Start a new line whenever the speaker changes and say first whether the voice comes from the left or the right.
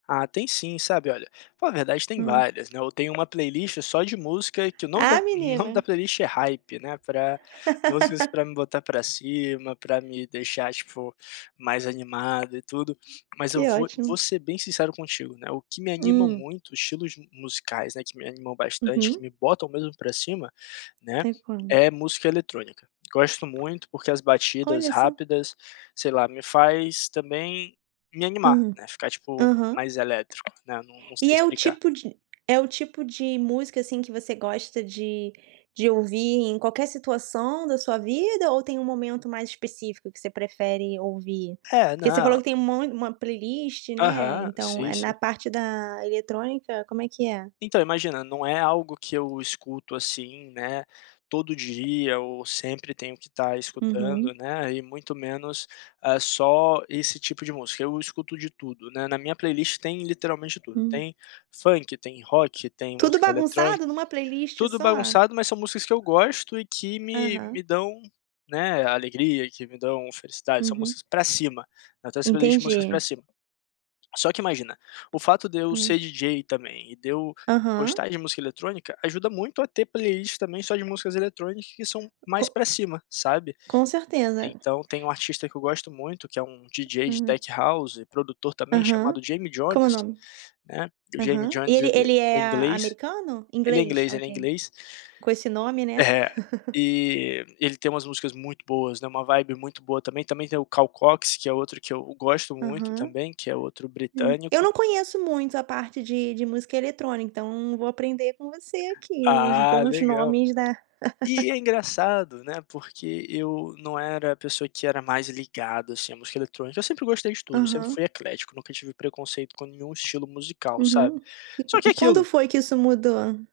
left: Ah, tem sim, sabe. Olha, pô, a verdade tem
right: Hum.
left: várias, né, eu tenho uma playlist só de música que o nome da
right: Ah
left: o nome
right: menina
left: da playlist é Hype, né, pra músicas para me botar para cima, para me deixar, tipo, mais animado e tudo. Mas eu
right: Que
left: vou
right: ótimo.
left: vou ser bem sincero contigo, né, o que me anima
right: Hum.
left: muito estilos de musicais, né, que me animam bastante,
right: Uhum.
left: que me botam mesmo para cima, né,
right: Teclando.
left: é música eletrônica. Gosto muito, porque as batidas
right: Olha só.
left: rápidas, sei lá, me faz também me animar,
right: Hum.
left: né, ficar, tipo,
right: Aham.
left: mais elétrico, né. Não não sei
right: E é o
left: explicar.
right: tipo de é o tipo de música, assim, que você gosta de de ouvir em qualquer situação da sua vida ou tem um momento mais específico que você prefere ouvir?
left: É,
right: Porque você falou
left: não
right: que tem um mon uma playlist, né,
left: Aham,
right: então,
left: sim,
right: eh, na
left: sim.
right: parte da eletrônica como é que é?
left: Então, imagina, não é algo que eu escuto, assim, né, todo dia ou sempre tenho que estar
right: Uhum.
left: escutando, né, e muito menos, ah, só esse tipo de música. Eu escuto de tudo, né, na minha playlist tem literalmente tudo,
right: Hum.
left: tem funk, tem rock, tem
right: Tudo
left: música
right: bagunçado
left: eletrônica,
right: numa playlist
left: tudo
right: só?
left: bagunçado, mas são músicas que eu gosto e que me
right: Aham.
left: me dão, né, alegria, que me dão felicidade, são
right: Uhum.
left: músicas para cima, eu tenho essa playlist de músicas para
right: Entendi.
left: cima. Só que imagina, o fato de eu
right: Hum.
left: ser DJ também, e de eu
right: Aham.
left: gostar de música eletrônica ajuda muito a ter playlists também só de músicas eletrônicas que são
right: Co
left: mais para cima, sabe?
right: com certeza.
left: Então tem um artista que eu gosto muito que é um DJ de
right: Uhum.
left: tech house e produtor também,
right: Aham.
left: chamado Jamie
right: Como o
left: Jones,
right: nome?
left: né, o Jamie
right: Aham. E
left: Jones
right: ele
left: ele
right: ele
left: é
right: é a
left: inglês
right: americano?
left: ele é
right: Inglês?
left: inglês ele é
right: Ok.
left: inglês.
right: Com esse nome, né.
left: É. E ele tem umas músicas muito boas, né, uma vibe muito boa também. Também tem o Calcox, que é outro que eu gosto muito
right: Aham.
left: também, que é outro
right: Hum, eu
left: britânico.
right: não conheço muito a parte de de música eletrônica. Então vou aprender com você aqui os
left: Ah,
right: bons
left: legal.
right: nomes, né.
left: E é engraçado, né, porque eu não era a pessoa que era mais ligada, assim, à música eletrônica, eu sempre gostei de tudo, sempre
right: Aham.
left: fui eclético, nunca tive preconceito com nenhum estilo musical,
right: Uhum.
left: sabe, só que
right: E e
left: é
right: quando
left: aquilo
right: foi que isso mudou?